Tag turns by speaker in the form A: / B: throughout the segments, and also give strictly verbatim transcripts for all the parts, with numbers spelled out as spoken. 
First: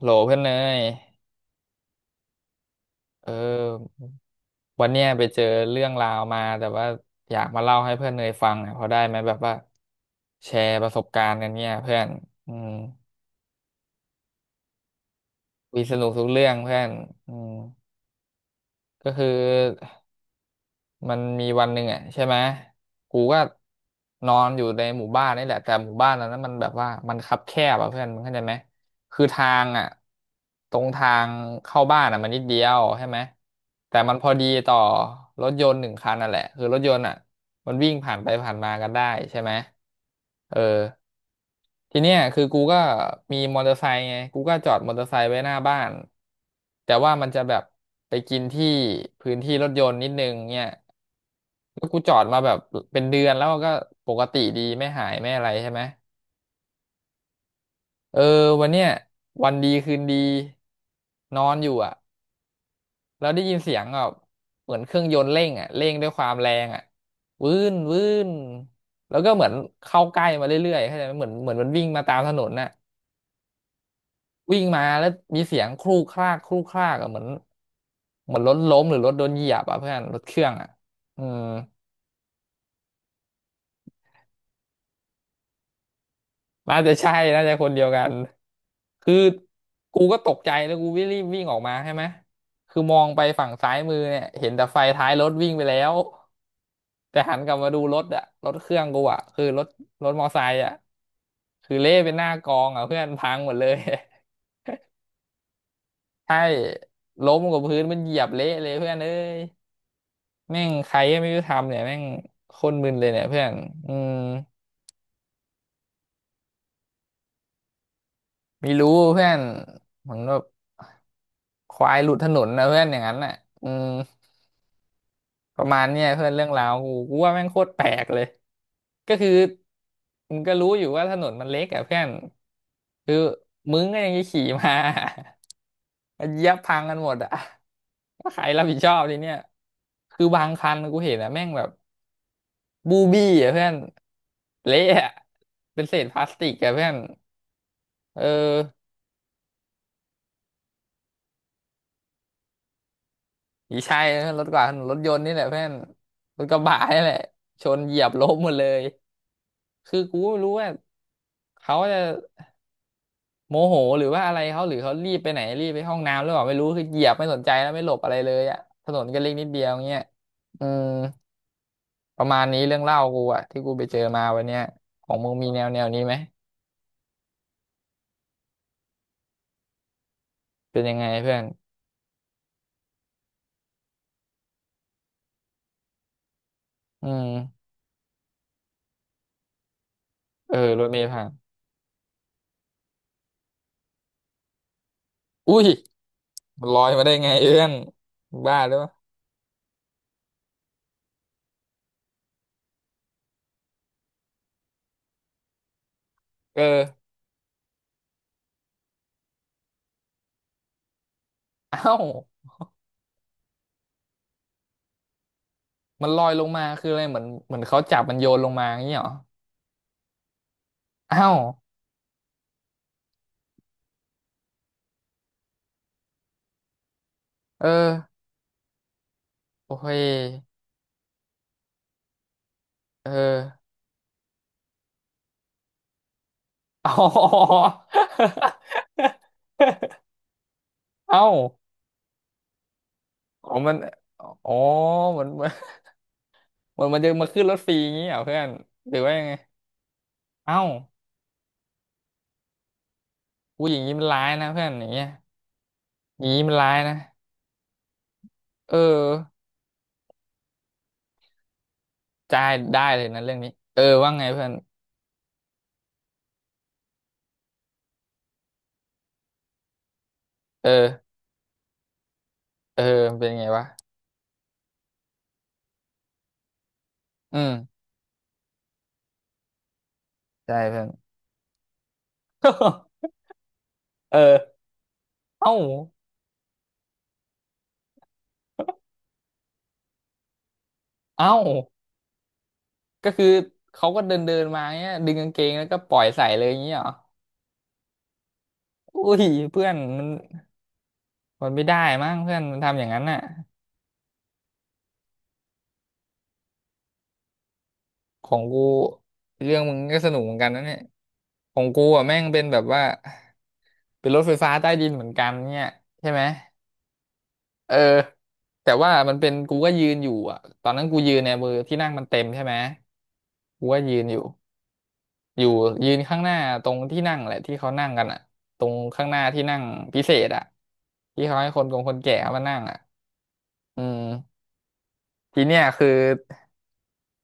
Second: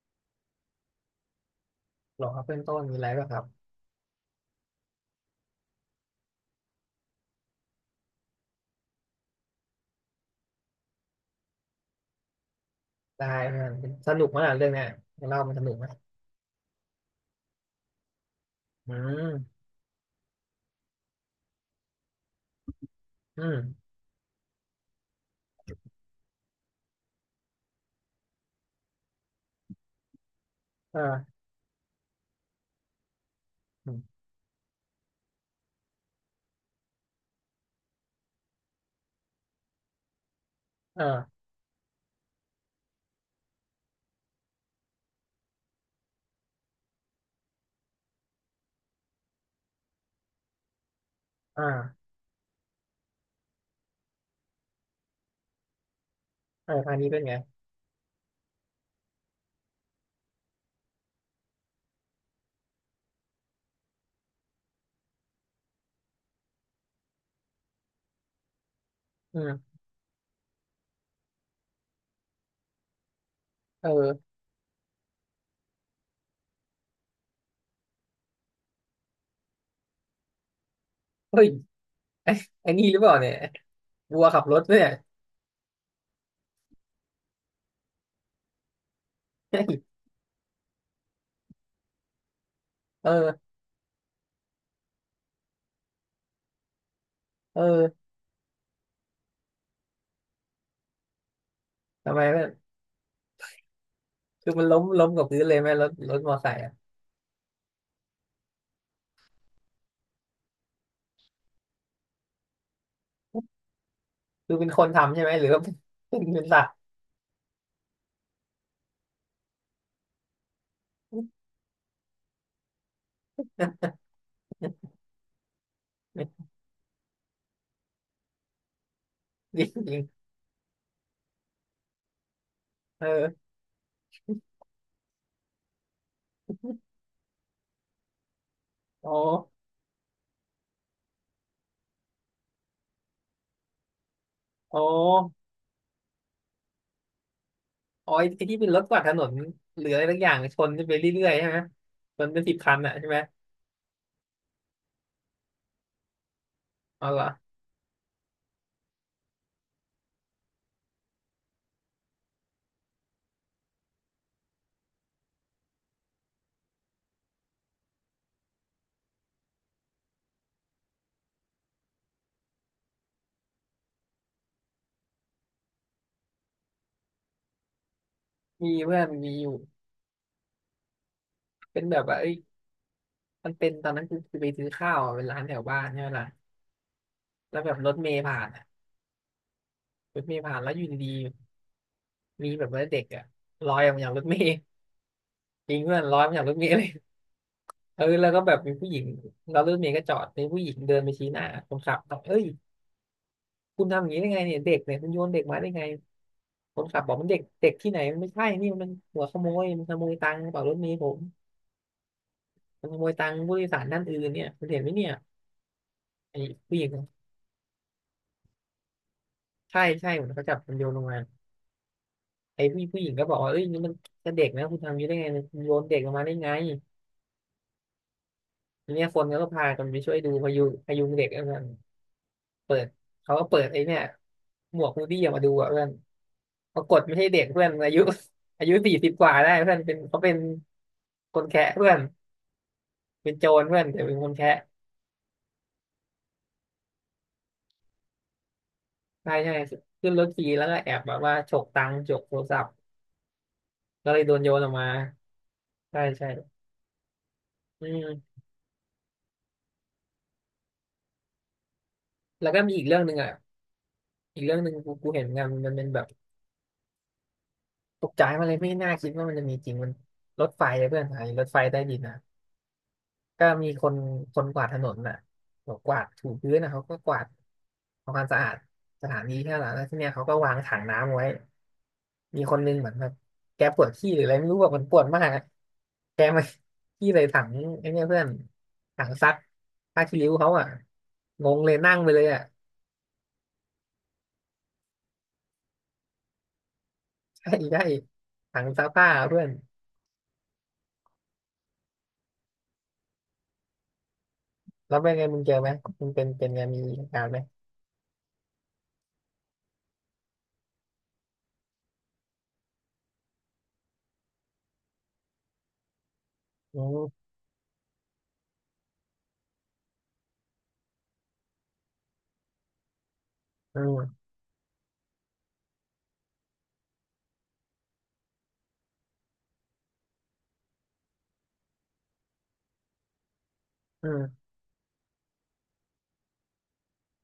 A: โหลเพื่อนเนย
B: หรอครับเพื่อนต้นมีอะไรป่ะ
A: เอ
B: ครับ
A: อวันเนี้ยไปเจอเรื่องราวมาแต่ว่าอยากมาเล่าให้เพื่อนเนยฟังอ่ะพอได้ไหมแบบว่าแชร์ประสบการณ์กันเนี่ยเพื่อนอืม
B: ได้มันสนุกมากเรื่องเนี้ยเล่ามันสนุก
A: วี
B: ไหม
A: สนุกทุกเรื่องเพื่อนอืม
B: อื
A: ก็คือ
B: ม
A: มันมีวันหนึ่งอ่ะใช่ไหมกูก็
B: อืม
A: นอนอยู่ในหมู่บ้านนี่แหละแต่หมู่บ้านเรานั้นมันแบบว่ามันคับแคบอ่ะเพื่อนมึงเข้าใจไหมคือทางอ่ะตรง
B: เอ
A: ทา
B: อ
A: งเข้าบ้านอ่ะมันนิดเดียวใช่ไหม
B: อื
A: แต่
B: ม
A: มันพอดีต่อรถยนต์หนึ่งคันนั่นแหละคือรถยนต์อ่ะมันวิ่งผ่านไปผ่านมากันได้ใช่ไหมเออ
B: เออ
A: ทีเนี้ยคือกูก็มีมอเตอร์ไซค์ไงกูก็จอดมอเตอร์ไซค์ไว้หน้าบ้านแต่ว่ามันจะแบบไปกินที่พื้นที่รถยนต์นิดนึงเนี่ย
B: อ
A: แล้วกู
B: ่า
A: จอดมาแบบเป็นเดือนแล้วก็ปกติดีไม่หายไม่อะไรใช่ไหม
B: เอออันนี้เป็นไง
A: เออวันเนี้ยวันดีคืนดีนอนอยู่อ่ะแล้วได้ยินเสียงแบบเหมือนเครื่องยนต์เร่งอ่ะเร่งด้วยความแรงอ่ะวื้นวื้นแล้วก็
B: อื
A: เหมือน
B: ม
A: เข้าใกล้มาเรื่อยๆเข้าใจไหมเหมือนเหมือนมันวิ่งมาตามถนนน่ะ
B: เออ
A: วิ่งมาแล้วมีเสียงครูกครากครูกครากอ่ะเหมือนเหมือนรถล้มหรือรถโดนเหยียบอ่ะเพื่อนรถเครื่องอ่ะอืม
B: เฮ้ยไอ้ไอ้นี่หรือเปล่าเนี่ยวัวขับรถเนี่ย
A: น่าจะใช่น่าจะคนเดียวกัน คือ
B: เ้ย
A: กูก็ตกใจแล้วกูวิ่งรีบวิ่งออกมาใช่ไหม คือมอง
B: เอ
A: ไปฝั่
B: อ
A: งซ้ายมือเนี่ยเห็นแต่ไฟท้ายรถวิ่งไปแล้ว แต่หันกลับ
B: เอ
A: มาดูรถ
B: อ
A: อะรถเครื่องกูอะคือรถรถมอไซค์อะคือเละเป็น
B: ทำ
A: ห
B: ไม
A: น้า
B: มั
A: ก
B: น
A: องอะเพื่อนพังหมดเลย
B: คือมันล้มล้มกับพื้นเลยไหมรถรถ มอ
A: ใช่
B: ไซค์อ่ะ
A: ล้มกับพื้นมันเหยียบเละเลยเพื่อนเอ้ยแม่งใครก็ไม่รู้ทำเนี่ยแม่งโคนมึนเลยเนี่ยเพื่อนอืม
B: คือเป็นคนทำใช่ไหมหรือว่าเป็นเป็นสัตว์
A: ไม่รู้เพื่อนเหมือนแบบ ควายหลุดถนนนะเพื่อนอย่างนั้นน่ะอืมประมาณเนี้ยเพื่อนเรื่องราวกูกูว่าแม่งโคตรแปลกเลยก็คือ
B: จริงจริง
A: มึงก็รู้อยู่ว่าถนนมันเล็กอะเพื่อนคือ
B: เออ
A: มึงก็ยังจะขี่มา มันเหยียบพังกันหมดอะว่าใครรับผิดชอบ
B: อ๋อ
A: ทีเนี้ยคือบางคันกูเห็นอะแม่งแบบบูบี้อะเพื่อน
B: อ๋
A: เละ
B: อ
A: อะเป็นเศษพลาสติกอะเพื่อน
B: อ๋อ
A: เออ
B: ไอ้ที่เป็นรถกวาดถนนหรืออะไรสักอย่างชนไปเรื่อยๆใช่ไหมชนเป็นสิบคันอ่ะใช่ไหม
A: ผีชายรถกว่ารถยนต์นี่แหละเพื่อนรถกระบะนี่
B: อ๋อ
A: แหละ
B: เหรอ
A: ชนเหยียบล้มหมดเลย คือกูก็ไม่รู้ว่าเขาจะโมโหหรือว่าอะไรเขาหรือเขารีบไปไหนรีบไปห้องน้ำหรือเปล่าไม่รู้คือเหยียบไม่สนใจแล้วไม่หลบอะไรเลยอ่ะถนนก็เล็กนิดเดียวเงี้ยอืมประมาณนี้เรื่องเล่ากูอ่ะที่กูไปเจอมาวันเนี้ยของมึงมีแนวแนวนี้ไหม
B: มีเพื่อนมีอยู่
A: เป็นยังไงเพื่อน
B: เป็นแบบว่าเอ้ยมันเป็นตอนนั้นคือคือไปซื้อข้าวอะเป็นร้านแถวบ้านใช่ไหมล่ะ
A: อื
B: แล้
A: ม
B: วแบบรถเมล์ผ่านอะรถเมล์
A: เออ
B: ผ่านแล้วอ
A: ร
B: ยู่
A: ถเม
B: ดี
A: ล์ผ่าน
B: ๆมีแบบว่าเด็กอะลอยออกมาจากรถเมล์
A: อุ้ย
B: จริงเพื่อนลอยออกมาจากรถเม
A: มัน
B: ล์
A: ล
B: เล
A: อ
B: ย
A: ยมาได้ไงเอื้อน
B: เออแล้ว
A: มึ
B: ก็
A: ง
B: แบ
A: บ้า
B: บ
A: ห
B: มี
A: รือเป
B: ผู้
A: ล่า
B: หญิงแล้วรถเมล์ก็จอดมีผู้หญิงเดินไปชี้หน้าคนขับบอกเอ้ยคุณทำอย่างนี้ได้ไงเนี่ยเด็กเนี่ยคุณโยนเด็กมาได้ไง
A: เอ
B: คนขับ
A: อ
B: บอกมันเด็กเด็กที่ไหนมันไม่ใช่นี่มันหัวขโมยมันขโมยตังค์กระเป๋ารถเมล์ผม
A: เอ้า
B: มันขโมยตังค์ผู้โดยสารท่านอื่นเนี่ยคุณเห็นไหมเนี่ย
A: มันลอย
B: ไอ้
A: ลงมา
B: ผู้ห
A: คื
B: ญิ
A: อ
B: ง
A: อะไรเหมือนเหมือนเขาจับมันโยนลงมาอย่างเงี้ยเหรอ
B: ใช่ใช่เหมือนเขาจับมันโยนลงมา
A: เอ้า
B: ไอ้ผู้ผู้หญิงก็บอกว่าเอ้ยนี่มันจะเด็กนะคุณทำอยังนี้ได้ไงคุณโยนเด็กลงมาได้ไง
A: เออ
B: ทีเนี้ยคนก็พา
A: โอ้
B: กันไป
A: ย
B: ช่วยดูพยุงพยุงเด็กเพื่อนเปิด
A: เอ
B: เขาก็เปิด
A: อ
B: ไอ้เนี่ยหมวกฮูดี้ออกมาดูอ่ะเพื่อนปรา
A: อ๋
B: กฏไม่ใช่เด็ก
A: อ
B: เพื่อนอายุอายุสี่สิบกว่าได้เพื่อนเป็ นเขาเป็น
A: เอ้า
B: คนแคะเพื่อนเป็นโจ
A: อ๋อง
B: ร
A: มัน
B: เพื่อนแต่เป็นคน
A: อ๋
B: แคะ
A: อเหมอนเหมันเหมอนมันจะมาขึ้นรถฟรีอย่างงี้เหรอเพื่อนหรือว่ายัง
B: ใช่
A: ไง
B: ใช่ขึ้นรถขี่
A: เอ้า
B: แล้วก็แอบแบบว่าฉกตังค์ฉกโทรศัพท์
A: กูอย่างงี้มัน
B: ก็เล
A: ร้า
B: ย
A: ย
B: โดน
A: นะ
B: โยน
A: เพื่อ
B: อ
A: น
B: อก
A: อ
B: มา
A: ย่างเงี้ย
B: ใช่
A: อย่า
B: ใช่
A: งงี้มันร้ายนะ
B: อืม
A: เออจ่า
B: แล้ว
A: ย
B: ก็มี
A: ได้
B: อีกเรื่
A: เล
B: อง
A: ย
B: หนึ่ง
A: นะ
B: อ่ะ
A: เรื่องนี้เออว่าไง
B: อีก
A: เพื่อน
B: เรื่องหนึ่งกูกูเห็นงานมันเป็นแบบ ตกใจมาเลยไม่น่าคิดว่ามันจะมีจริงมันรถไฟ
A: เอ
B: อะเพื่อน
A: อ
B: ไอ้รถไฟใต้ดินนะ
A: เออมันเป็นไง
B: ก็
A: วะ
B: มีคนคนกวาดถนนน่ะบอกกวาดถูพื้นนะเขาก็กวาด
A: อืม
B: ทำความสะอาดสถานีแค่นั้นแล้วที่เนี้ยเขาก็วา
A: ใช่
B: งถั
A: เพื่
B: ง
A: อน
B: น้ำไว้มีคนนึงเหมือนแบ บแกปวดขี้
A: เอ
B: หรืออะไร
A: อ
B: ไม่รู้แบบมันปวดมากอะ
A: เอ้า
B: แกมาขี้เลยถังไอ้เนี่ยเพื่อนถังซักผ้าคีริ้วเขาอ่ะ
A: เอ้า
B: งงเลยนั่งไปเลยอ่ะ
A: ก็คือเขาก็เดินเดินมาเงี้ยดึงกางเกงแล้วก็ปล่อยใส่เลยอย่างงี้เหรอ
B: ใช่ใช่ถังซักผ้า
A: อุ้ย
B: เพื่อน
A: เพื่อน มันไม่ได้มั้งเพื่อนมันทำอย่างนั้นน่ะ
B: แล้วเป็นไงมึงเจอไหมมึงเป็นเป็นไงมีเหตุการณ์ไหม
A: ของกูเรื่องมึงก็สนุกเหมือนกันนะเนี่ยของกูอ่ะแม่งเป็นแบบว่าเป็นรถไฟฟ้าใต้ดินเหมือนกันเนี่ยใช่ไหม
B: อืม
A: เออแต่ว่ามันเป็นกูก็ยืนอยู่อ่ะตอนนั้นกูยืนเนี่ยมือที่นั่งมันเต็มใช่ไหมกูก็
B: อื
A: ยืนอ
B: ม
A: ยู่อยู่ยืนข้างหน้าตรงที่นั่งแหละที่เขานั่งกันอ่ะตรงข้างหน้าที่นั่งพิเศษอ่ะที่เขาให้คนกงคนแก่เขามานั่งอ่ะอืม
B: อืม
A: ทีเนี้ยคือ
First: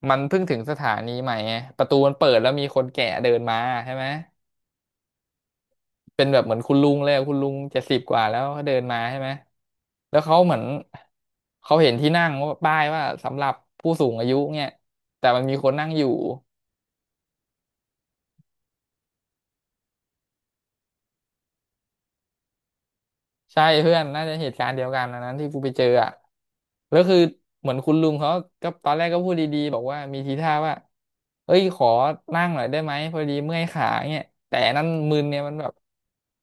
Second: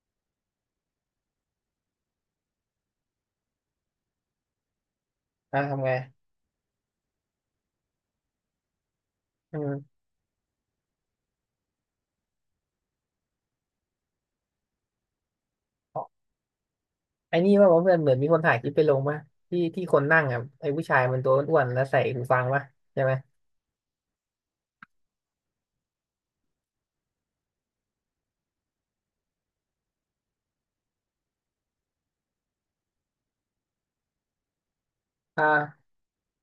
A: มันเพิ่งถึงสถานีใหม่ไงประตูมันเปิดแล้วมีคนแก่เดินมาใช่ไหม
B: อ่ะทำไง
A: เป็นแบบเหมือนคุณลุงเลยอะคุณลุงเจ็ดสิบกว่าแล้วเขาเดินมาใช่ไหม
B: อืม
A: แล้วเขาเหมือนเขาเห็นที่นั่งว่าป้ายว่าสำหรับผู้สูงอายุเนี่ยแต่มันมีคนนั่งอยู่
B: ไอ้นี่ว่าเพื่อนเหมือนมีคนถ่ายคลิปไปลงป่ะที่ที่คนนั่งอ่ะไอ้ผู้ชายมันตัวอ้วนๆแล้วใส่หูฟังป่ะใช่ไหม
A: ใช่เพื่อนน่าจะเหตุการณ์เดียวกันอันนั้นที่กูไปเจออ่ะแล้วคือเหมือนคุณลุงเขาก็ตอนแรกก็พูดดีๆบอกว่ามีทีท่าว่าเอ้ยขอนั่งหน่อยได้ไหมพอดีเมื่อยขาเนี่ยแต่อันนั้นมึนเนี่ยมันแบบ
B: อ่า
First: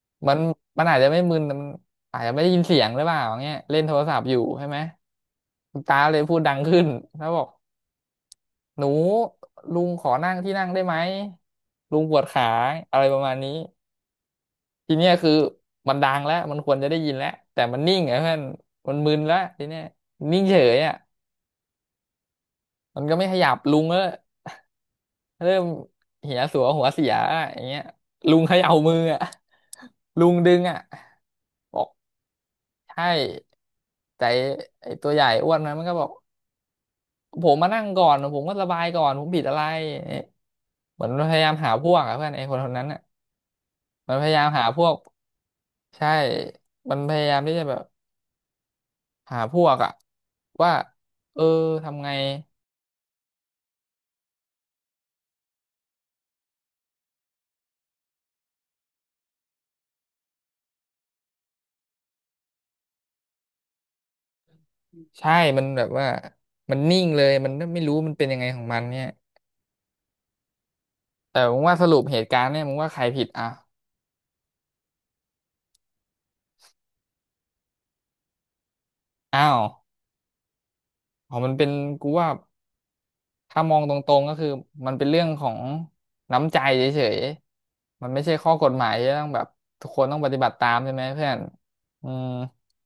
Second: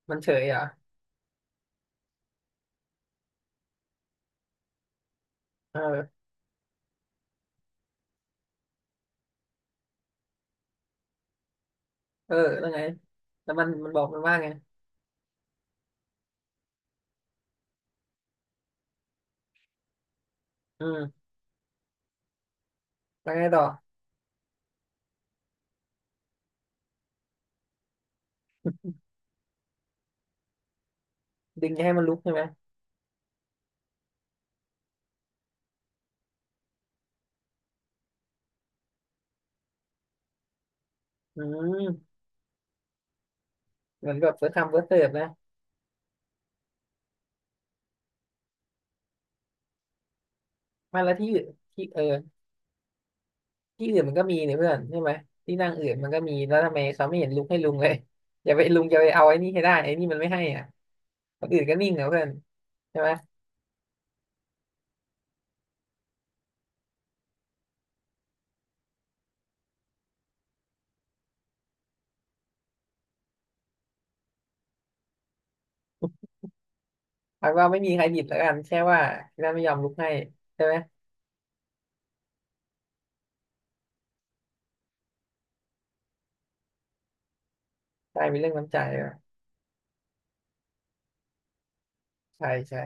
B: มันเฉ
A: มัน
B: ยเหรอ
A: มันอาจจะไม่มึนแต่มันอาจจะไม่ได้ยินเสียงหรือเปล่าอย่างเงี้ยเล่นโทรศัพท์อยู่ใช่ไหมคุ
B: เอ
A: ณตา
B: อ
A: เลยพูดดังขึ้นแล้วบอกหนูลุงขอนั่งที่นั่งได้ไหมลุงปวด
B: เออ
A: ขา
B: แล้วไง
A: อะไรประมาณนี้
B: แล้วมันมันบอกมันว่าไง
A: ทีเนี้ยคือมันดังแล้วมันควรจะได้ยินแล้วแต่มันนิ่งไงเพื่อนมันมึนแล้วทีเนี้ยนิ่งเฉย
B: อื
A: อ่ะ
B: ม
A: มันก็ไม่
B: แล้ว
A: ข
B: ไง
A: ยับ
B: ต่อ
A: ลุงก็เริ่มเหียสัวหัวเสียอย่างเงี้ยลุงเขย่ามืออ่ะลุงดึงอ่ะ
B: ดึงจะให้มันลุกใช่ไหม
A: ใช่แต่ไอ้ตัวใหญ่อ้วนนะมันก็บอกผมมานั่งก่อนผมก็ระบายก่อนผมผิดอะไรเนี่ยเหมือนมันพ
B: อื
A: ยายามหาพวก
B: ม
A: อะเพื่อนไอ้คนคนนั้นอ่ะ
B: เหมื
A: มั
B: อ
A: น
B: น
A: พ
B: กับ
A: ยายา
B: เฟิ
A: ม
B: ร์สคั
A: หา
B: มเฟิ
A: พ
B: ร์ส
A: วก
B: เสิร์ฟนะ
A: ใช่มันพยายามที่จะแบบหาพวกอ่ะว่า
B: ไมาแล้วที่
A: เอ
B: อื่
A: อ
B: นที่เอ
A: ทำ
B: อ
A: ไง
B: ที่อื่นมันก็มีเนี่ยเพื่อนใช่ไหมที่นั่งอื่นมันก็มีแล้วทำไมเขาไม่เห็นลุกให้ลุงเลยอย่าไปลุงอย่าไปเอาไอ้นี่ให้ได้ไอ้นี่มันไม่ให้อ่ะคนอื่นก็นิ่งนะเพื่อนใช่ไหม
A: ใช่มันแบบว่ามันนิ่งเลยมันไม่รู้มันเป็นยังไงของมันเนี่ยแต่มึงว่าสรุปเหตุการณ์เนี่ยมึงว่าใครผิดอ่ะ
B: พักว่าไม่มีใครผิดแล้วกันแค่ว่าที่
A: อ้า
B: นั่น
A: ว
B: ไม่ยอมลุกให้ใช่ไหม
A: อ๋อมันเป็นกูว่า ถ้ามองตรงๆก็คือมันเป็นเรื่องของน้ำใจเฉยๆมันไม่
B: ใช่
A: ใช่
B: มี
A: ข้
B: เรื่
A: อ
B: อง
A: กฎ
B: น้ำใจ
A: หมาย
B: เหร
A: ที่
B: อ
A: ต้องแบบทุกคนต้องปฏิบัติตามใช่ไหมเพื่อนอืม
B: ใช่ใช่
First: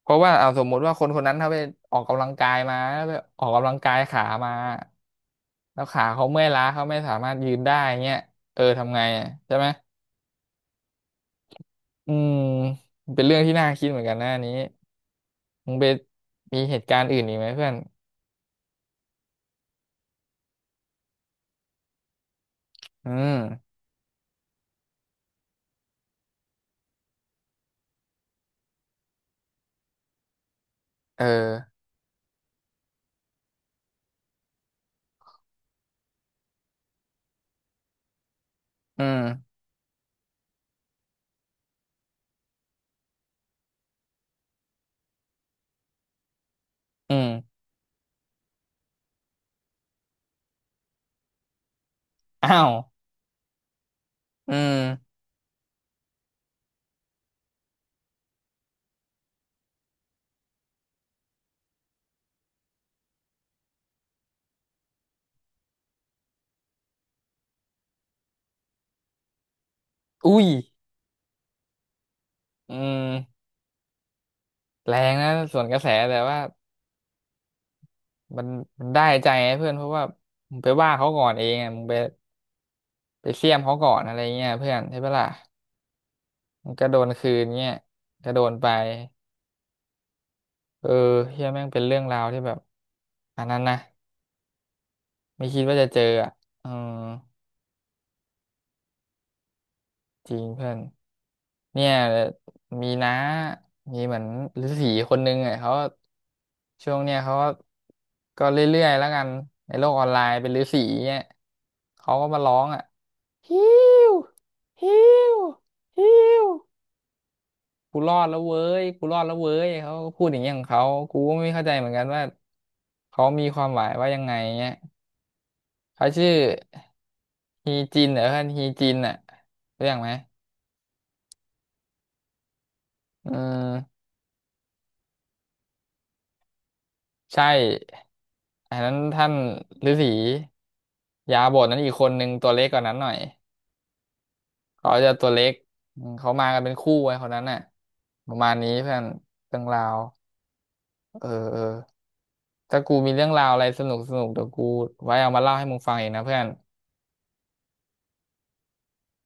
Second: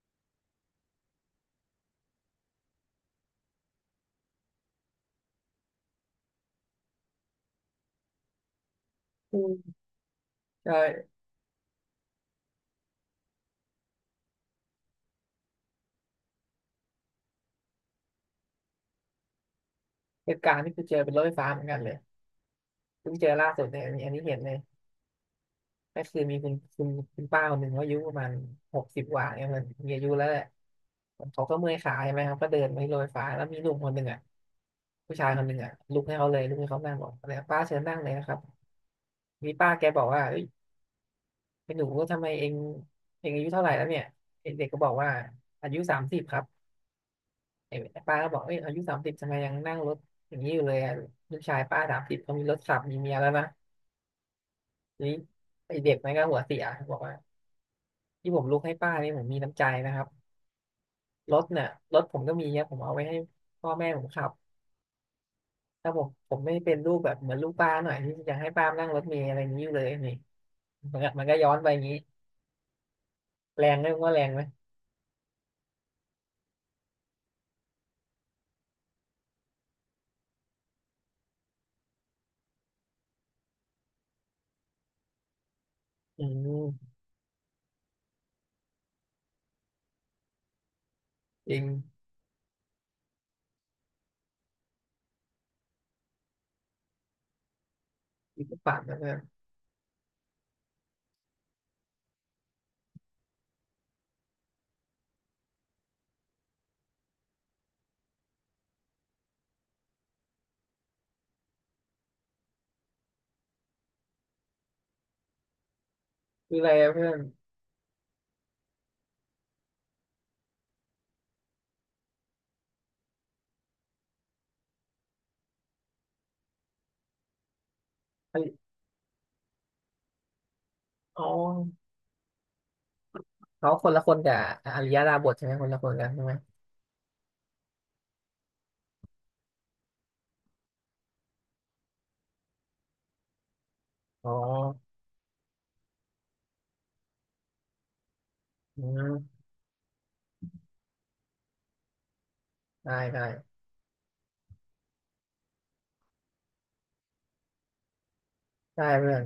A: เพราะว่าเอาสมมุติว่าคนคนนั้นถ้าไปออกกำลังกายมาแล้วไปออกกำลังกายขามาแล้วขาเขาเมื่อยล้าเขาไม่สามารถยืนได้เงี้ยเออทำไงอ่ะ
B: อื
A: ใช่ไหม
B: มใช่
A: อืมมันเป็นเรื่องที่น่าคิดเหมือนกันนะอันนี้มึงไปมีเหตุการณ์อื่นอีกไหมเพื่อน
B: เหตุการณ์ที่กูเจอเป็นรถไฟฟ้าเหมือนกันเลย
A: อื
B: เพิ่งเจอล่าสุด
A: ม
B: เนี่ยอันนี้อันนี้เห็นเลยก็คือมีคุณคุณคุณป้าคนหนึ่งเขาอายุประมาณหกสิบกว่าเนี่ยมันมีอายุแล้วแหละ
A: เออ
B: เขาก็เมื่อยขาใช่ไหมครับก็เดินไปที่รถไฟฟ้าแล้วมีหนุ่มคนหนึ่งอ่ะผู้ชายคนหนึ่งอ่ะลุกให้เขาเลยลุกให้เขานั่งบอกอะไรป้าเชิญนั่งเลยนะครับ
A: อื
B: มี
A: ม
B: ป้าแกบอกว่าเอ้ยเป็นหนูทำไมเองเองอายุเท่าไหร่แล้วเนี่ยเด็กๆก็บอกว่าอายุสามสิบครับ
A: อืม
B: ไอ้ป้าก็บอกเอ้ยอายุสามสิบทำไมยังนั่งรถอย่างนี้อยู่เลยอะลูกชายป้าสามสิบเขามีรถ
A: อ้าว
B: ขับมีเมียแล้วนะ
A: อืม
B: ทีนี้ไอ้เด็กมันก็หัวเสียบอกว่าที่ผมลุกให้ป้านี่ผมมีน้ำใจนะครับรถเนี่ยรถผมก็มีเนยผมเอาไว้ให้พ่อแม่ผมขับถ้าผมผมไม่เป็นลูกแบบเหมือนลูกป้าหน่อยที่อยากให้ป้านั่งรถเมล์อะไรอย่างนี้อยู่เลยนี่
A: อุ้ย
B: มันก็มันก็ย้อนไปอย่างนี้
A: อืม
B: แรงไหมว่าแรงไหม
A: แรงนะส่วนกระแสแต่ว่ามันมันได้ใจไงเพื่อนเพราะว่ามึงไปว่าเขาก่อนเองอะมึงไปไปเสี้ยมเขาก่อนอะไรเงี้ยเพื่อนใช่ปะล่ะ
B: อื
A: มันก็
B: ม
A: โดนคืนเงี้ยก็โดนไปเออเฮีย
B: จริ
A: แม่
B: ง
A: งเป็นเรื่องราวที่แบบอันนั้นนะไม่คิดว่าจะเจออ่ะเออ
B: อีกฝันนะเพื่อน
A: จริงเพื่อนเนี่ยมีน้ามีเหมือนฤาษีคนนึงอ่ะเขาช่วงเนี้ยเขาก็ก็เรื่อยๆแล้วกันในโลกออนไลน์เป็นฤาษีเนี่ยเขาก็มาร้องอ่ะ ฮิวฮิวฮิว
B: คืออะไรอะเพื่อน
A: กูรอดแล้วเว้ยกูรอดแล้วเว้ย เขาก็พูดอย่างเงี้ยของเขา กูก็ไม่เข้าใจเหมือนกันว่าเขามีความหมายว่ายังไงเงี้ยเขาชื่อฮีจินเหรอ
B: อ
A: ท่านฮี
B: ริ
A: จินอ่ะรู้จักไหม
B: อ๋อ
A: อื
B: เขาคนละ
A: ม
B: คนกับอริยดาบทใช่ไหมคนละคนกันใช่ไหม
A: ใช่อันนั้นท่านฤาษียาบทนั้นอีกคนนึงตัวเล็กกว่านั้นหน่อย
B: อ๋อ
A: เขาจะตัวเล็กอืมเขามากันเป็นคู่ไว้คนนั้นน่ะประมาณนี้
B: อื
A: เพื่อน
B: ม
A: เรื่องราว เออเออ ถ้า
B: ได้
A: กูมี
B: ได้
A: เรื่องราวอะไรสนุกสนุกเดี๋ยวกูไว้เอามาเล่าให้มึงฟังเองนะเพื่อน
B: ได้เพื่อน